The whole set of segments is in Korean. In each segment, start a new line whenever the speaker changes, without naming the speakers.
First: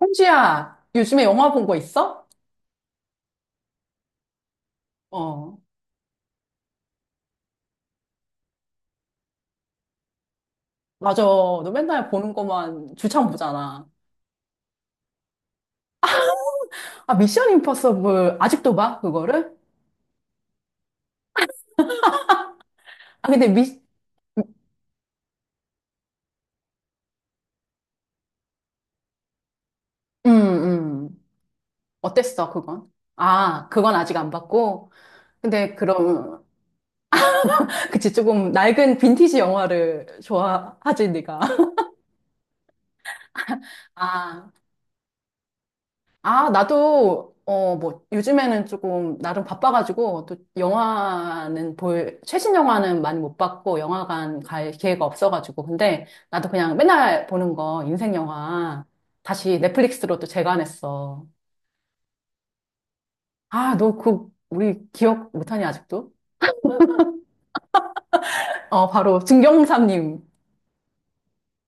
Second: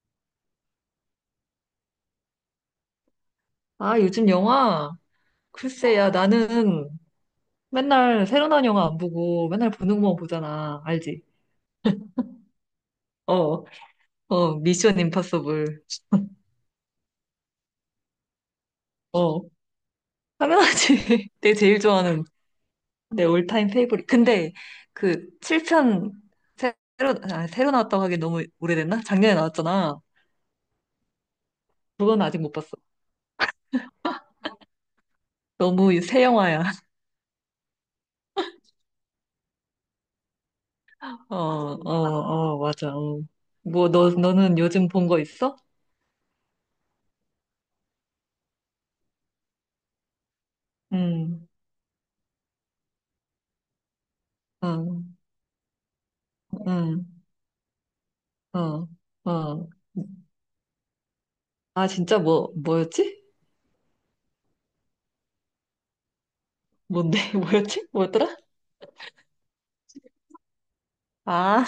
홍지야 요즘에 영화 본 거 있어?
아, 요즘 영화?
어,
글쎄, 야, 나는 맨날 새로 나온 영화 안 보고 맨날 보는 것만 보잖아.
맞아.
알지?
너 맨날 보는 거만 주창
어,
보잖아.
어, 미션 임파서블.
아, 미션 임파서블 아직도 봐?
어,
그거를?
당연하지. 내 제일 좋아하는 내
아, 근데
올타임 페이보릿. 근데 그 7편 새로 나왔다고 하기 너무 오래됐나? 작년에 나왔잖아.
음, 음.
그건 아직
어땠어,
못 봤어.
그건? 아, 그건 아직 안 봤고. 근데
너무 새
그럼,
영화야.
그치, 조금 낡은 빈티지 영화를 좋아하지,
어,
네가.
어, 어, 맞아. 어. 뭐, 너,
아,
너는 요즘 본 거 있어?
아, 나도, 어, 뭐, 요즘에는 조금, 나름 바빠가지고, 또,
응,
영화는 볼, 최신 영화는 많이 못 봤고, 영화관 갈
어,
기회가 없어가지고, 근데, 나도 그냥
응,
맨날 보는 거, 인생 영화,
어,
다시
어.
넷플릭스로 또 재관했어.
아, 진짜 뭐였지?
아, 너 그, 우리 기억 못하니, 아직도?
뭔데? 뭐였지? 뭐였더라?
어, 바로, 증경삼님.
아,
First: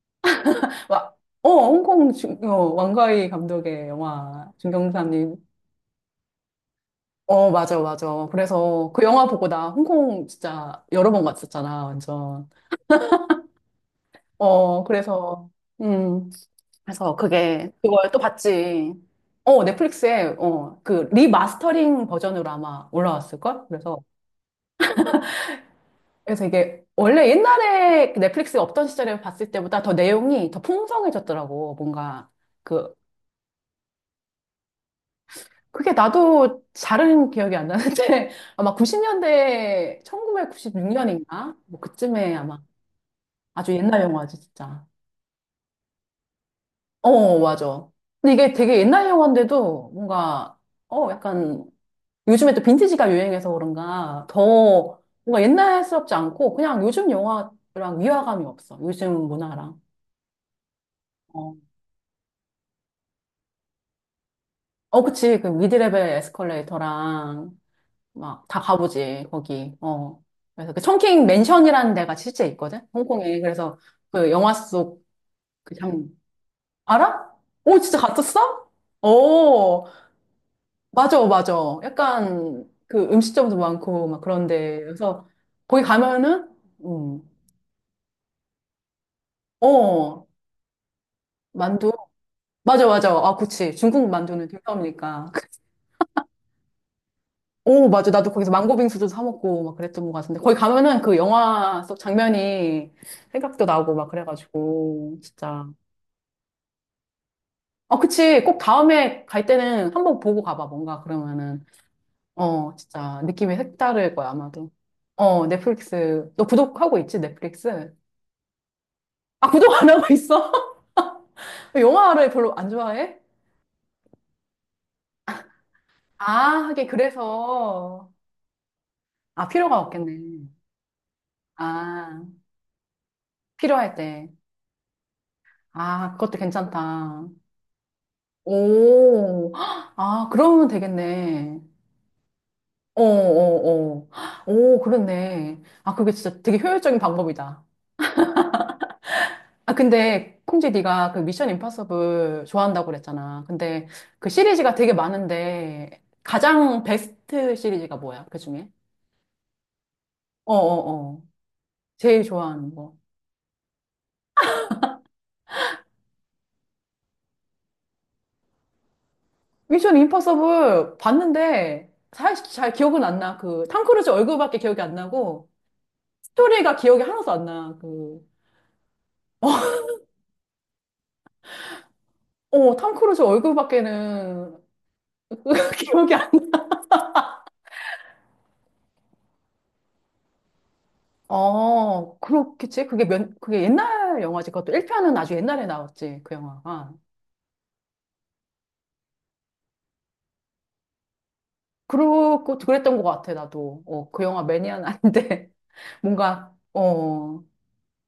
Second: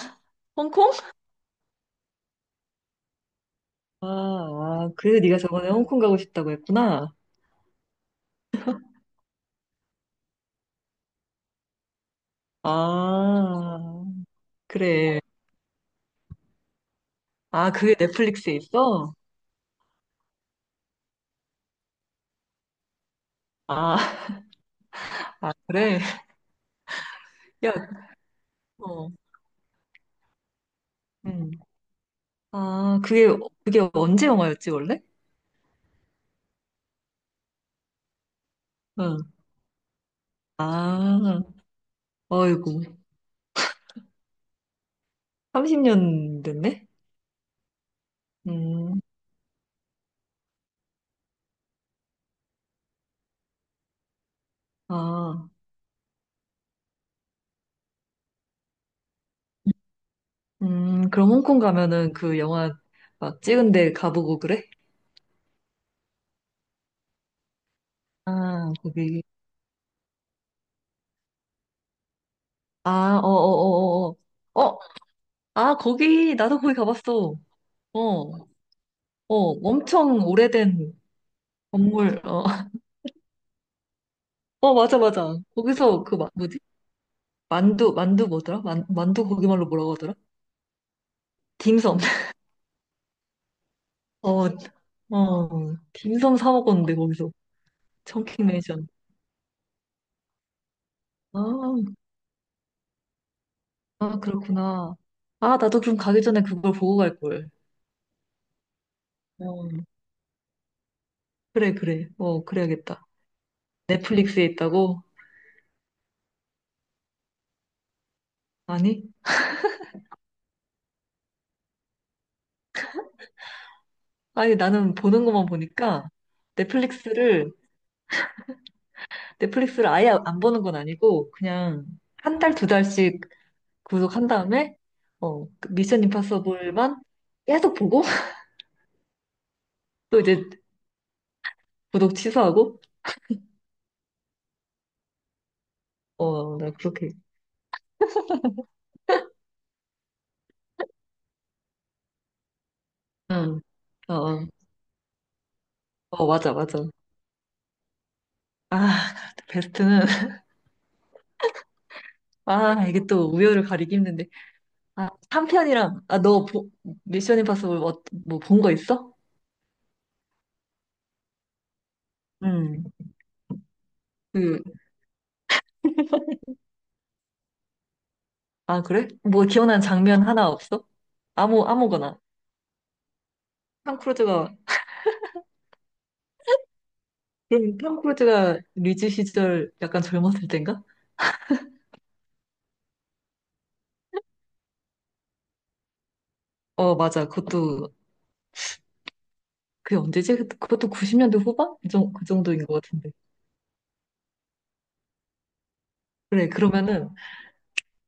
홍콩?
와, 어, 홍콩 중, 어, 왕가위 감독의
아,
영화,
아, 그래서
증경삼님.
네가 저번에 홍콩 가고 싶다고 했구나.
어, 맞아, 맞아. 그래서 그 영화 보고 나 홍콩 진짜 여러 번 갔었잖아, 완전.
아,
어,
그래.
그래서, 음, 그래서
아,
그게
그게
그걸 또
넷플릭스에
봤지.
있어?
어, 넷플릭스에, 어, 그, 리마스터링 버전으로 아마 올라왔을걸?
아,
그래서,
아, 그래.
그래서 이게, 원래
야,
옛날에 넷플릭스가 없던
어,
시절에 봤을 때보다 더 내용이 더
음.
풍성해졌더라고. 뭔가, 그,
아, 그게 언제 영화였지, 원래?
그게 나도 잘은 기억이 안 나는데, 아마
응.
90년대,
아,
1996년인가? 뭐, 그쯤에 아마
어이구.
아주 옛날 영화지, 진짜.
30년 됐네?
어, 맞아. 근데 이게 되게
음,
옛날 영화인데도 뭔가, 어, 약간, 요즘에 또 빈티지가 유행해서 그런가, 더 뭔가
아,
옛날스럽지 않고, 그냥 요즘 영화랑 위화감이 없어. 요즘 문화랑.
그럼
어,
홍콩 가면은 그 영화 막 찍은 데 가보고 그래?
어, 그치. 그 미드레벨 에스컬레이터랑, 막, 다
아, 거기
가보지, 거기. 어. 그래서 그 청킹 맨션이라는 데가 실제 있거든?
아, 어,
홍콩에. 그래서
어, 어,
그 영화
어, 어. 어, 아,
장,
거기, 나도 거기
알아?
가봤어.
오, 진짜
어, 어,
갔었어? 오.
엄청 오래된
맞아, 맞아.
건물, 어.
약간 그 음식점도 많고 막
어,
그런데
맞아,
그래서
맞아.
거기
거기서 그,
가면은
뭐지?
음.
만두 뭐더라? 만두 거기말로 뭐라고 하더라?
어 만두
딤섬.
맞아, 맞아. 아, 그치. 중국
어,
만두는 들떠오니까.
어, 딤섬 사 먹었는데, 거기서.
오, 맞아. 나도
청킹
거기서 망고
매니션.
빙수도 사 먹고 막 그랬던 것 같은데 거기 가면은 그
아,
영화 속 장면이 생각도 나고 막
아, 그렇구나.
그래가지고
아,
진짜.
나도 그럼 가기 전에 그걸 보고 갈걸.
어 그치. 꼭 다음에 갈
어,
때는 한번 보고 가봐. 뭔가 그러면은
그래, 그래. 어,
어
그래야겠다.
진짜 느낌이 색다를 거야
넷플릭스에
아마도.
있다고?
어 넷플릭스 너 구독하고 있지 넷플릭스?
아니?
아, 구독 안 하고 있어? 왜 영화를 별로 안 좋아해?
아니, 나는 보는 것만 보니까
아, 하긴
넷플릭스를
그래서. 아, 필요가
넷플릭스를 아예
없겠네.
안 보는 건 아니고 그냥
아,
한 달, 두 달씩
필요할
구독한
때.
다음에 어, 그 미션
아, 그것도
임파서블만
괜찮다.
계속 보고
오,
또
아,
이제
그러면 되겠네.
구독 취소하고
어, 어, 어. 오, 그렇네. 아, 그게 진짜
어,
되게
나
효율적인
그렇게
방법이다. 아, 근데, 콩지 네가 그 미션 임파서블 좋아한다고 그랬잖아.
응.
근데
어,
그
어,
시리즈가 되게 많은데,
어, 맞아, 맞아.
가장 베스트 시리즈가 뭐야? 그 중에?
아, 베스트는
어 어, 어, 제일 좋아하는
아,
거.
이게 또 우열을 가리기 힘든데. 아, 3편이랑 아, 너 보, 미션 임파서블 뭐본 거 있어?
미션 임파서블 봤는데 사실 잘
응.
기억은 안 나. 그 탐 크루즈 얼굴밖에
그,
기억이 안 나고 스토리가 기억이 하나도 안 나. 그
아, 그래? 뭐 기억나는 장면 하나 없어? 아무거나.
어, 탐 크루즈
톰 크루즈가
얼굴밖에는 기억이 안 나.
그럼 톰 크루즈가 리즈 시절 약간 젊었을 땐가?
어, 그렇겠지. 그게 몇 그게 옛날 영화지. 그것도 1편은 아주 옛날에 나왔지. 그 영화가.
어, 맞아. 그것도, 그게 언제지? 그것도 90년대 후반? 그
그렇고
정도인 것
그랬던 것
같은데.
같아. 나도. 어, 그 영화 매니아는 아닌데
그래,
뭔가
그러면은,
어,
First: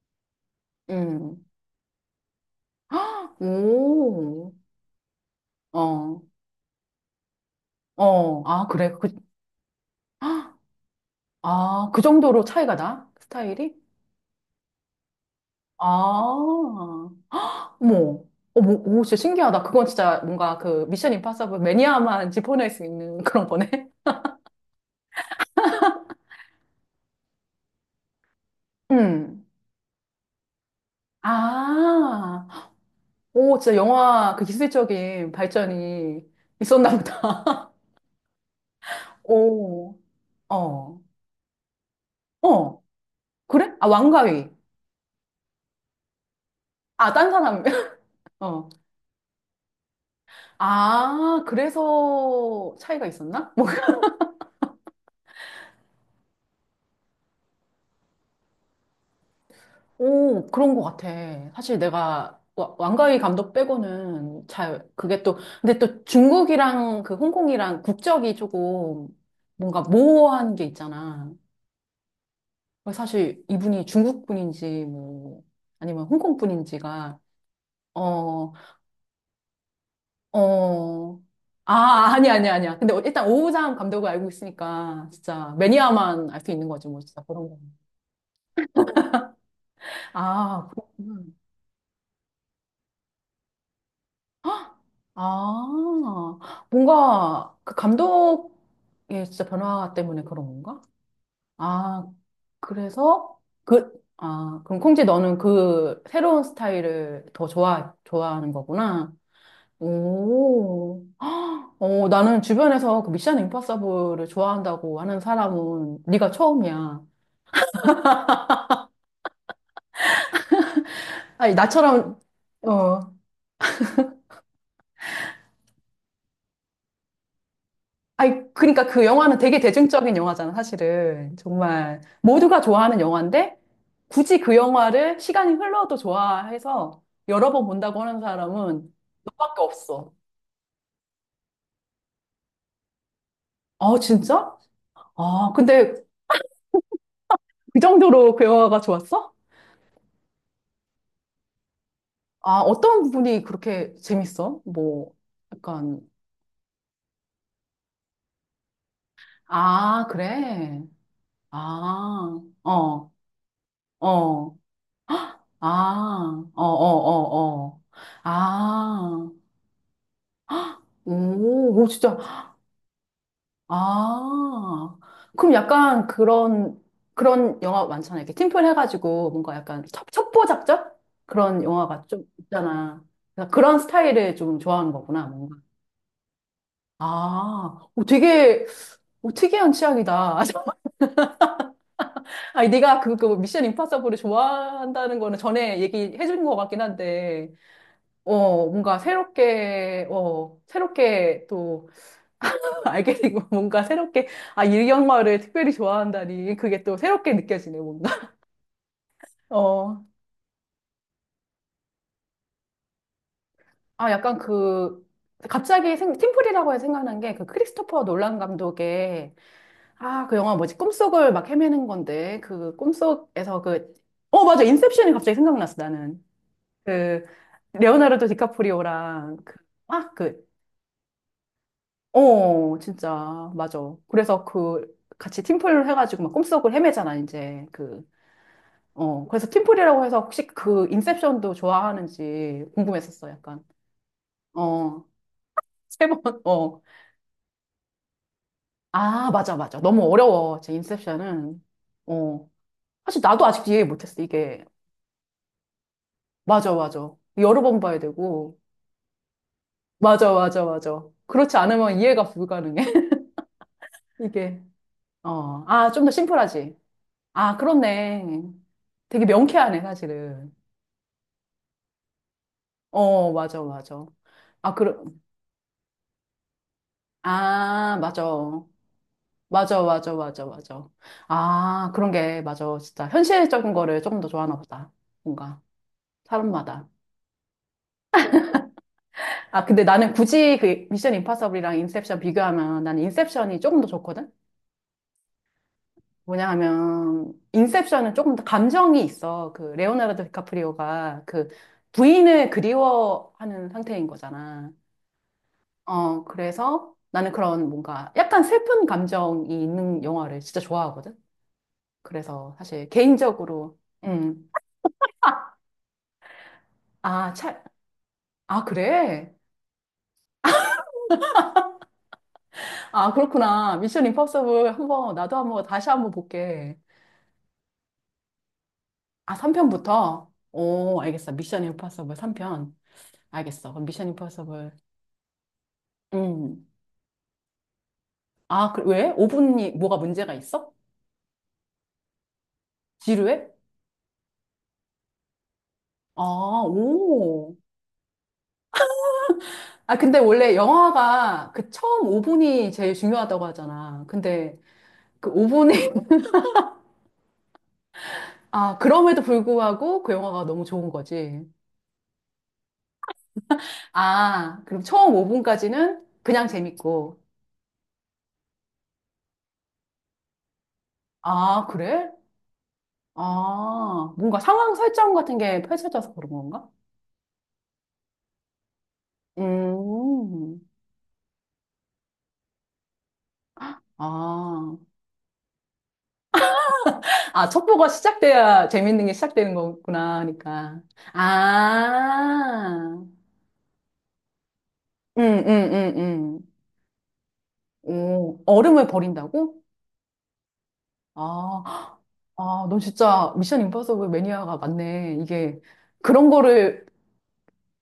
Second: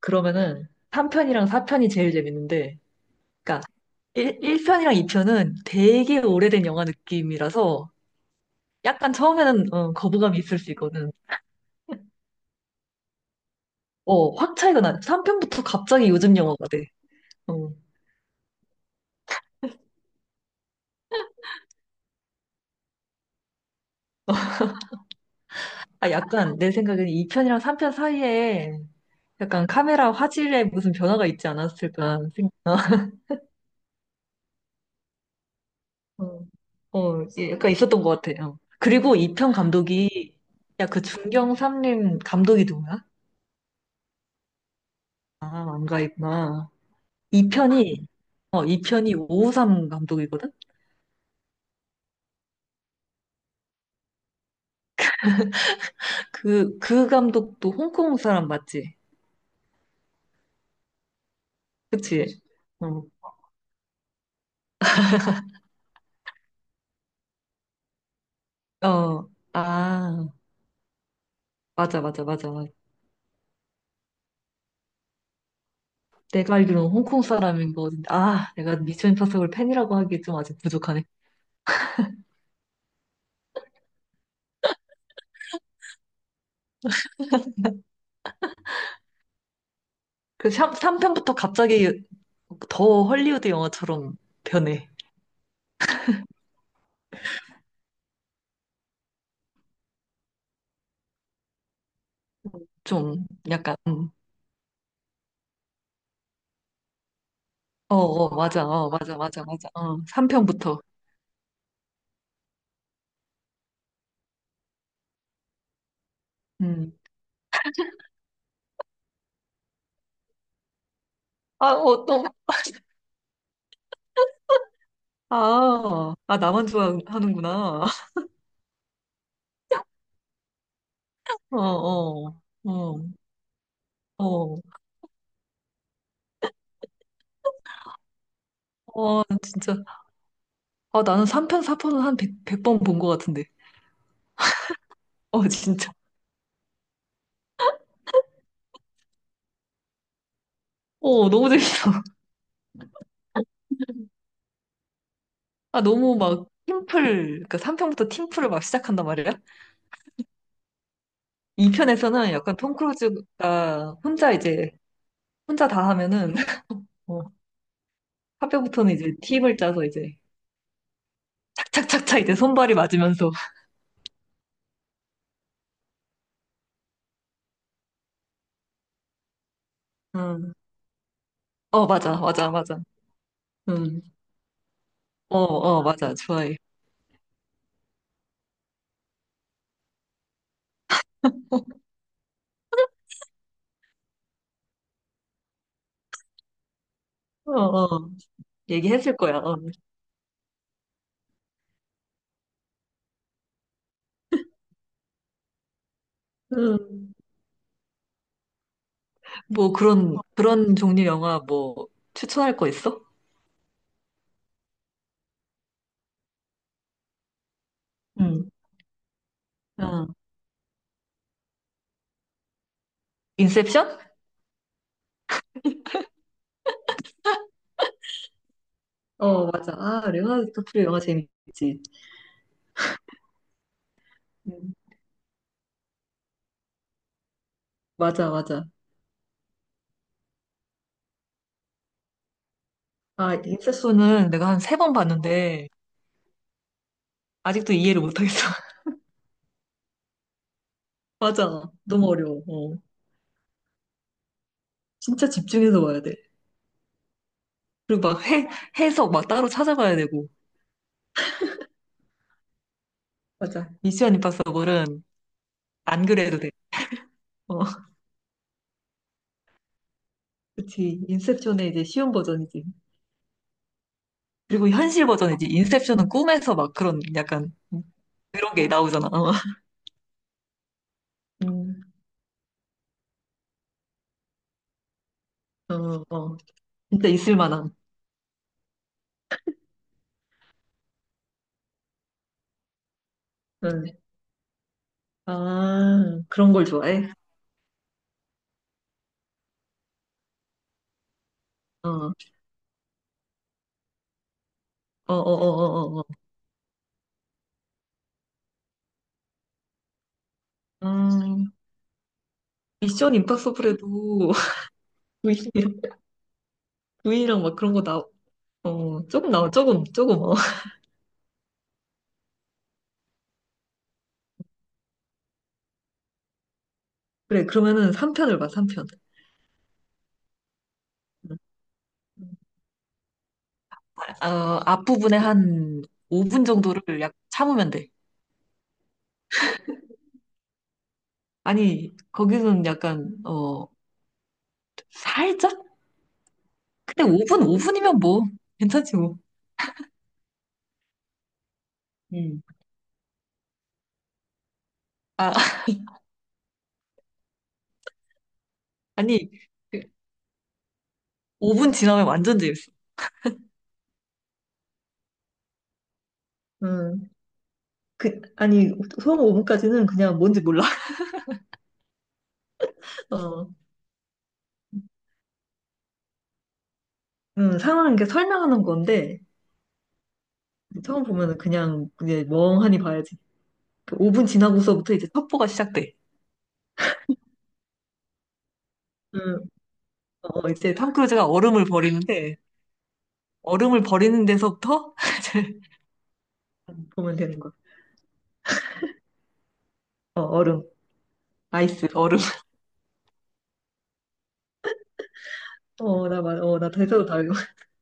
그러면은
음.
3편이랑 4편이 제일 재밌는데, 그러니까 1,
오.
편이랑 2편은 되게
어.
오래된 영화 느낌이라서
어. 아, 그래. 그
약간 처음에는 어, 거부감이 있을 수 있거든.
아, 그 정도로 차이가 나? 그 스타일이?
어, 확 차이가 나. 3편부터
아,
갑자기 요즘 영화가 돼.
어머.
어.
어머, 오, 진짜 신기하다. 그건 진짜 뭔가 그 미션 임파서블 매니아만 짚어낼 수 있는 그런 거네.
아, 약간 내 생각에는 2편이랑 3편 사이에
음.
약간 카메라 화질에 무슨 변화가 있지 않았을까
아,
생각,
오, 진짜 영화 그 기술적인 발전이
어,
있었나
어,
보다.
예, 약간 있었던 것 같아요. 그리고 2편
오,
감독이, 야,
어,
그 중경 삼림 감독이
어,
누구야?
그래? 아, 왕가위.
아, 안가 있구나.
아, 딴 사람.
2편이,
어.
어, 2편이 553 감독이거든?
아, 그래서 차이가 있었나?
그 감독도 홍콩 사람 맞지?
오, 그런 것 같아. 사실
그치?
내가
어,
왕가위 감독 빼고는 잘, 그게 또, 근데 또 중국이랑 그 홍콩이랑 국적이 조금
어,
뭔가
아,
모호한 게 있잖아.
맞아, 맞아, 맞아. 맞아.
그래서 사실 이분이 중국 분인지 뭐, 아니면 홍콩
내가 알기로는
분인지가,
홍콩 사람인 거 같은데,
어,
아, 내가 미션 임파서블 팬이라고 하기에 좀 아직 부족하네.
어, 아, 아니, 아니, 아니야. 근데 일단 오우장 감독을 알고 있으니까 진짜 매니아만 알 수 있는 거지, 뭐, 진짜 그런 거.
그
아, 그렇구나.
3편부터 갑자기 더 헐리우드 영화처럼
헉!
변해.
아, 뭔가 그 감독의 진짜 변화 때문에 그런 건가? 아,
좀
그래서
약간,
그, 아, 그럼 콩지 너는 그 새로운 스타일을 더
어, 어,
좋아하는
맞아, 어,
거구나.
맞아, 맞아, 맞아. 어, 3편부터.
오, 어, 나는 주변에서 그 미션 임파서블을 좋아한다고 하는 사람은 네가
음.
처음이야. 아니,
아, 어,
나처럼,
또,
어,
아, 나만 좋아하는구나.
아니, 그러니까 그 영화는 되게 대중적인 영화잖아, 사실은.
어,
정말
어,
모두가
어,
좋아하는 영화인데 굳이 그
어,
영화를 시간이 흘러도 좋아해서 여러 번 본다고 하는 사람은
어,
너밖에
진짜.
없어.
아, 나는 3편, 4편은 한 100, 번 본 것 같은데.
아, 진짜?
어,
아,
진짜.
근데 그 정도로 그 영화가 좋았어?
어, 너무 재밌어.
아, 어떤 부분이 그렇게 재밌어? 뭐,
아,
약간,
너무 막 팀플, 그 3편부터 팀플을 막 시작한단 말이야?
아, 그래.
2편에서는
아,
약간 톰
어,
크루즈가
어,
혼자 다 하면은,
아, 어, 어,
어,
어, 어.
4편부터는 이제
아,
팀을 짜서 이제,
오, 오, 진짜.
착착착착 이제 손발이 맞으면서,
아, 그럼 약간 그런, 그런 영화 많잖아. 이렇게 팀플 해가지고 뭔가 약간 첩보
음,
작전? 그런
어,
영화가
맞아,
좀
맞아, 맞아.
있잖아. 그래서 그런
음,
스타일을 좀 좋아하는 거구나,
어,
뭔가.
어, 맞아, 좋아해.
아, 오, 되게, 오, 특이한 취향이다. 아니, 네가 그, 그 미션 임파서블을 좋아한다는 거는 전에 얘기해 준 것 같긴 한데,
어, 어,
어, 뭔가
얘기했을 거야. 어.
새롭게, 어, 새롭게 또 알게 되고 뭔가 새롭게 아일영화를 특별히 좋아한다니 그게 또
음,
새롭게 느껴지네 뭔가 어
뭐 그런 종류 영화 뭐 추천할 거 있어?
아 약간 그 갑자기 팀플이라고 해서 생각난 게 그 크리스토퍼 놀란
응,
감독의
어,
아 그 영화 뭐지 꿈속을 막 헤매는 건데 그 꿈속에서 그
인셉션?
어 맞아 인셉션이 갑자기 생각났어 나는 그 레오나르도 디카프리오랑
어, 맞아. 아,
그막그어
레오나르도 디프리오 영화 재밌지.
진짜 맞아 그래서
음,
그 같이 팀플 해가지고 막 꿈속을 헤매잖아 이제 그
맞아, 맞아.
어, 그래서 팀플이라고 해서 혹시 그 인셉션도 좋아하는지 궁금했었어,
아, 인
약간.
셉스는 내가 한 세 번
어,
봤는데,
세 번, 어.
아직도 이해를 못하겠어.
아, 맞아, 맞아. 너무 어려워, 제 인셉션은.
맞아. 너무 어려워.
어.
어.
사실 나도 아직 이해 못했어, 이게.
진짜 집중해서 봐야 돼.
맞아, 맞아. 여러 번 봐야
그리고 막 해,
되고.
해석 막 따로 찾아봐야 되고.
맞아, 맞아, 맞아. 그렇지 않으면 이해가 불가능해,
맞아. 미션
이게.
임파서블은
어, 아, 좀
안
더
그래도 돼.
심플하지. 아,
어,
그렇네. 되게 명쾌하네, 사실은.
그치. 인셉션의 이제 쉬운 버전이지.
어, 맞아, 맞아.
그리고
아,
현실
그럼,
버전이지. 인셉션은 꿈에서 막 그런 약간
아, 맞아.
그런 게 나오잖아. 어,
맞아, 맞아, 맞아, 맞아.
음,
아, 그런 게, 맞아. 진짜 현실적인 거를 조금 더 좋아하나 보다. 뭔가,
어, 어.
사람마다.
진짜 있을 만한.
아, 근데 나는 굳이 그 미션 임파서블이랑 인셉션 비교하면 나는 인셉션이 조금
응.
더 좋거든?
아,
뭐냐
그런 걸 좋아해?
하면, 인셉션은 조금 더 감정이 있어. 그, 레오나르도 디카프리오가 그
어, 어,
부인을 그리워하는 상태인 거잖아.
어, 어, 어, 어.
어, 그래서 나는 그런 뭔가 약간 슬픈 감정이 있는 영화를 진짜
어.
좋아하거든? 그래서 사실
미션
개인적으로,
임파서블에도
음.
V,
아,
V랑 막
차,
그런 거
아,
조금
그래?
나와, 조금, 조금, 어.
아, 그렇구나. 미션 임파서블 한번, 나도 한번, 다시 한번 볼게.
그래, 그러면은 3편을 봐, 3편.
아, 3편부터? 오, 알겠어. 미션 임파서블 3편. 알겠어. 그럼 미션
어,
임파서블.
앞부분에 한 5분
음.
정도를 약 참으면 돼.
아, 그, 왜? 5분이 뭐가 문제가 있어?
아니, 거기는 약간,
지루해?
어, 살짝?
아,
근데 5분,
오.
오 분이면 뭐, 괜찮지 뭐.
아, 근데 원래 영화가 그 처음
음.
5분이 제일 중요하다고 하잖아. 근데 그
아,
5분이, 아, 그럼에도
아니,
불구하고 그 영화가 너무 좋은 거지.
5분 지나면 완전 재밌어.
아, 그럼 처음 5분까지는 그냥
음,
재밌고.
그, 아니, 처음 5분까지는 그냥 뭔지 몰라.
아, 그래?
어,
아, 뭔가 상황 설정 같은 게 펼쳐져서 그런 건가?
상황, 이렇게 설명하는 건데,
음,
처음 보면은 그냥, 그냥 멍하니 봐야지. 그 5분
아.
지나고서부터 이제 첩보가 시작돼.
아, 첩보가 시작돼야 재밌는 게
음,
시작되는 거구나,
어, 이제
하니까.
탐 크루즈가 얼음을 버리는데
아,
얼음을 버리는 데서부터
음,
이제
음, 음, 음.
보면 되는 거야.
오, 얼음을 버린다고?
어, 얼음. 아이스
아,
얼음.
아, 넌 진짜 미션 임파서블 매니아가 맞네. 이게,
어,
그런
나
거를,
대사도 다 외워.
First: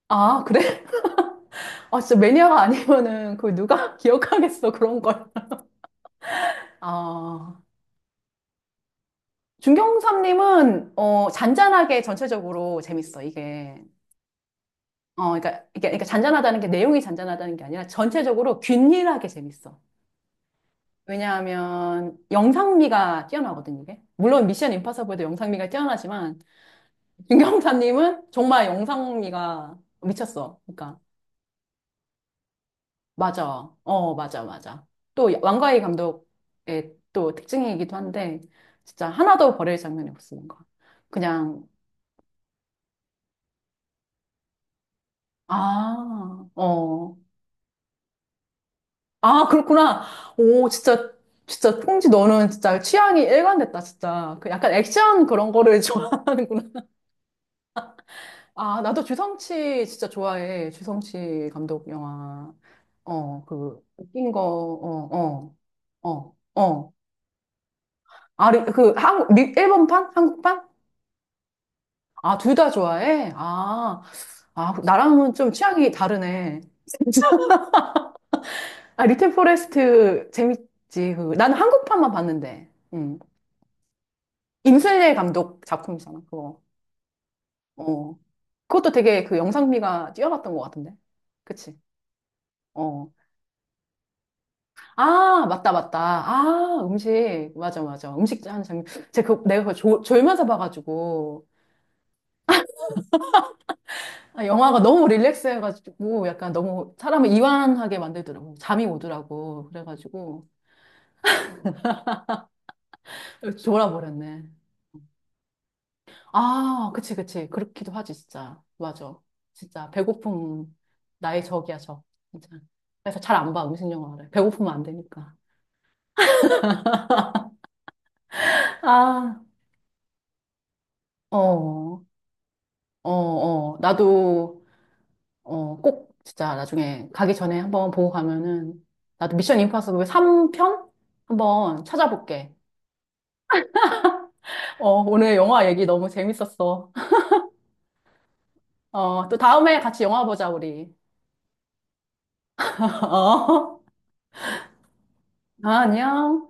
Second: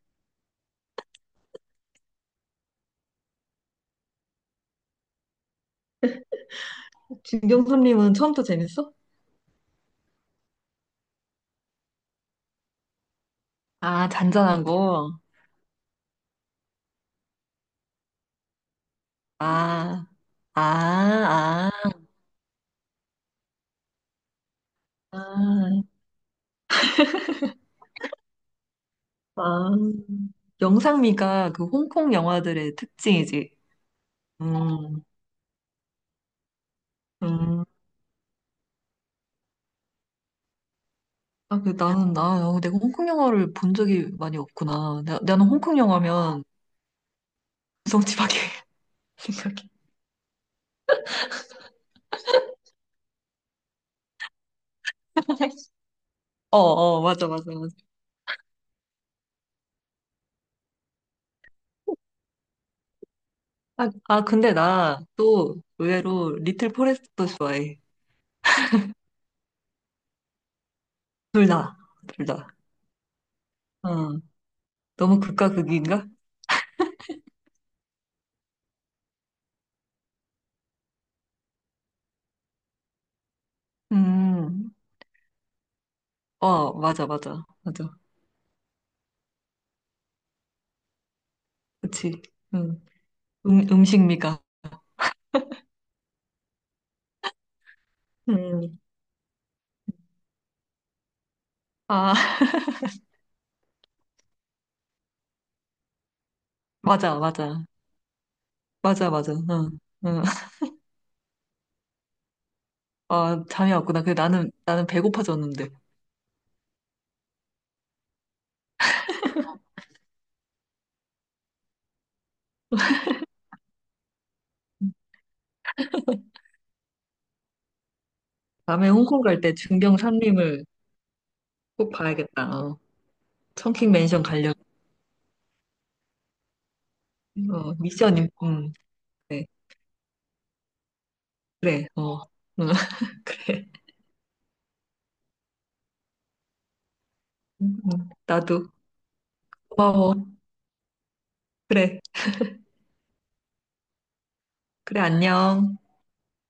아, 그래? 아, 진짜 매니아가 아니면은 그걸 누가 기억하겠어, 그런 걸. 아.
진경선님은 처음부터 재밌어?
중경삼님은 어, 잔잔하게 전체적으로 재밌어 이게.
아, 잔잔한 거.
어, 그러니까 이게 잔잔하다는 게 내용이 잔잔하다는 게 아니라 전체적으로 균일하게 재밌어.
아, 아, 아,
왜냐하면 영상미가 뛰어나거든 이게. 물론 미션 임파서블도 영상미가
아.
뛰어나지만 중경섭님은 정말
아,
영상미가 미쳤어. 그러니까
영상미가 그 홍콩 영화들의 특징이지.
맞아, 어 맞아.
음,
또 왕가희 감독의 또
음.
특징이기도 한데 진짜 하나도 버릴 장면이 없으니까
아,
그냥
그 나는 내가 홍콩 영화를 본 적이 많이 없구나. 나는 홍콩 영화면
아, 어.
성취밖에
아,
생각이.
그렇구나. 오, 진짜, 진짜, 콩지 너는 진짜 취향이 일관됐다, 진짜. 그 약간 액션 그런 거를
어,
좋아하는구나.
어, 맞아, 맞아, 맞아.
아, 나도 주성치 진짜 좋아해. 주성치 감독 영화. 어, 그,
아,
웃긴 거,
근데 나
어,
또
어,
의외로
어,
리틀
어.
포레스트도 좋아해.
아, 그, 한국, 미, 일본판? 한국판?
둘 다, 둘
아,
다.
둘 다 좋아해?
어,
아, 아, 그
너무
나랑은
극과
좀 취향이
극인가?
다르네. 아, 리틀 포레스트 재밌지. 그, 나는 한국판만 봤는데. 음.
음,
임순례 감독 작품이잖아, 그거.
어, 맞아, 맞아, 맞아.
어. 그것도 되게 그 영상미가 뛰어났던 것 같은데. 그치?
그치. 음,
어.
음식 미가.
아, 맞다, 맞다. 아, 음식. 맞아, 맞아. 음식 하는
음,
장면. 내가 그 졸면서 봐가지고.
아,
아, 영화가 너무 릴렉스 해가지고 약간 너무
맞아,
사람을
맞아.
이완하게 만들더라고. 잠이
맞아, 맞아.
오더라고.
응, 응.
그래가지고.
아, 잠이 왔구나. 근데
졸아버렸네.
나는 배고파졌는데.
아, 그치, 그치. 그렇기도 하지, 진짜. 맞아. 진짜. 배고픔. 나의 적이야, 적. 진짜. 그래서 잘 안 봐, 음식 영화를. 배고프면 안 되니까.
다음에 홍콩
아,
갈 때 중병 삼림을 꼭
어.
봐야겠다. 어.
어, 어,
청킹 맨션 가려고.
나도, 어, 꼭 진짜 나중에 가기 전에
어,
한번 보고
미션,
가면은, 나도
네.
미션 임파서블 3편? 한번
그래, 어,
찾아볼게.
응, 그래.
어, 오늘 영화 얘기 너무 재밌었어.
응, 나도
어, 또 다음에 같이
고마워.
영화 보자, 우리.
그래,
어,
그래, 안녕.
아, 안녕.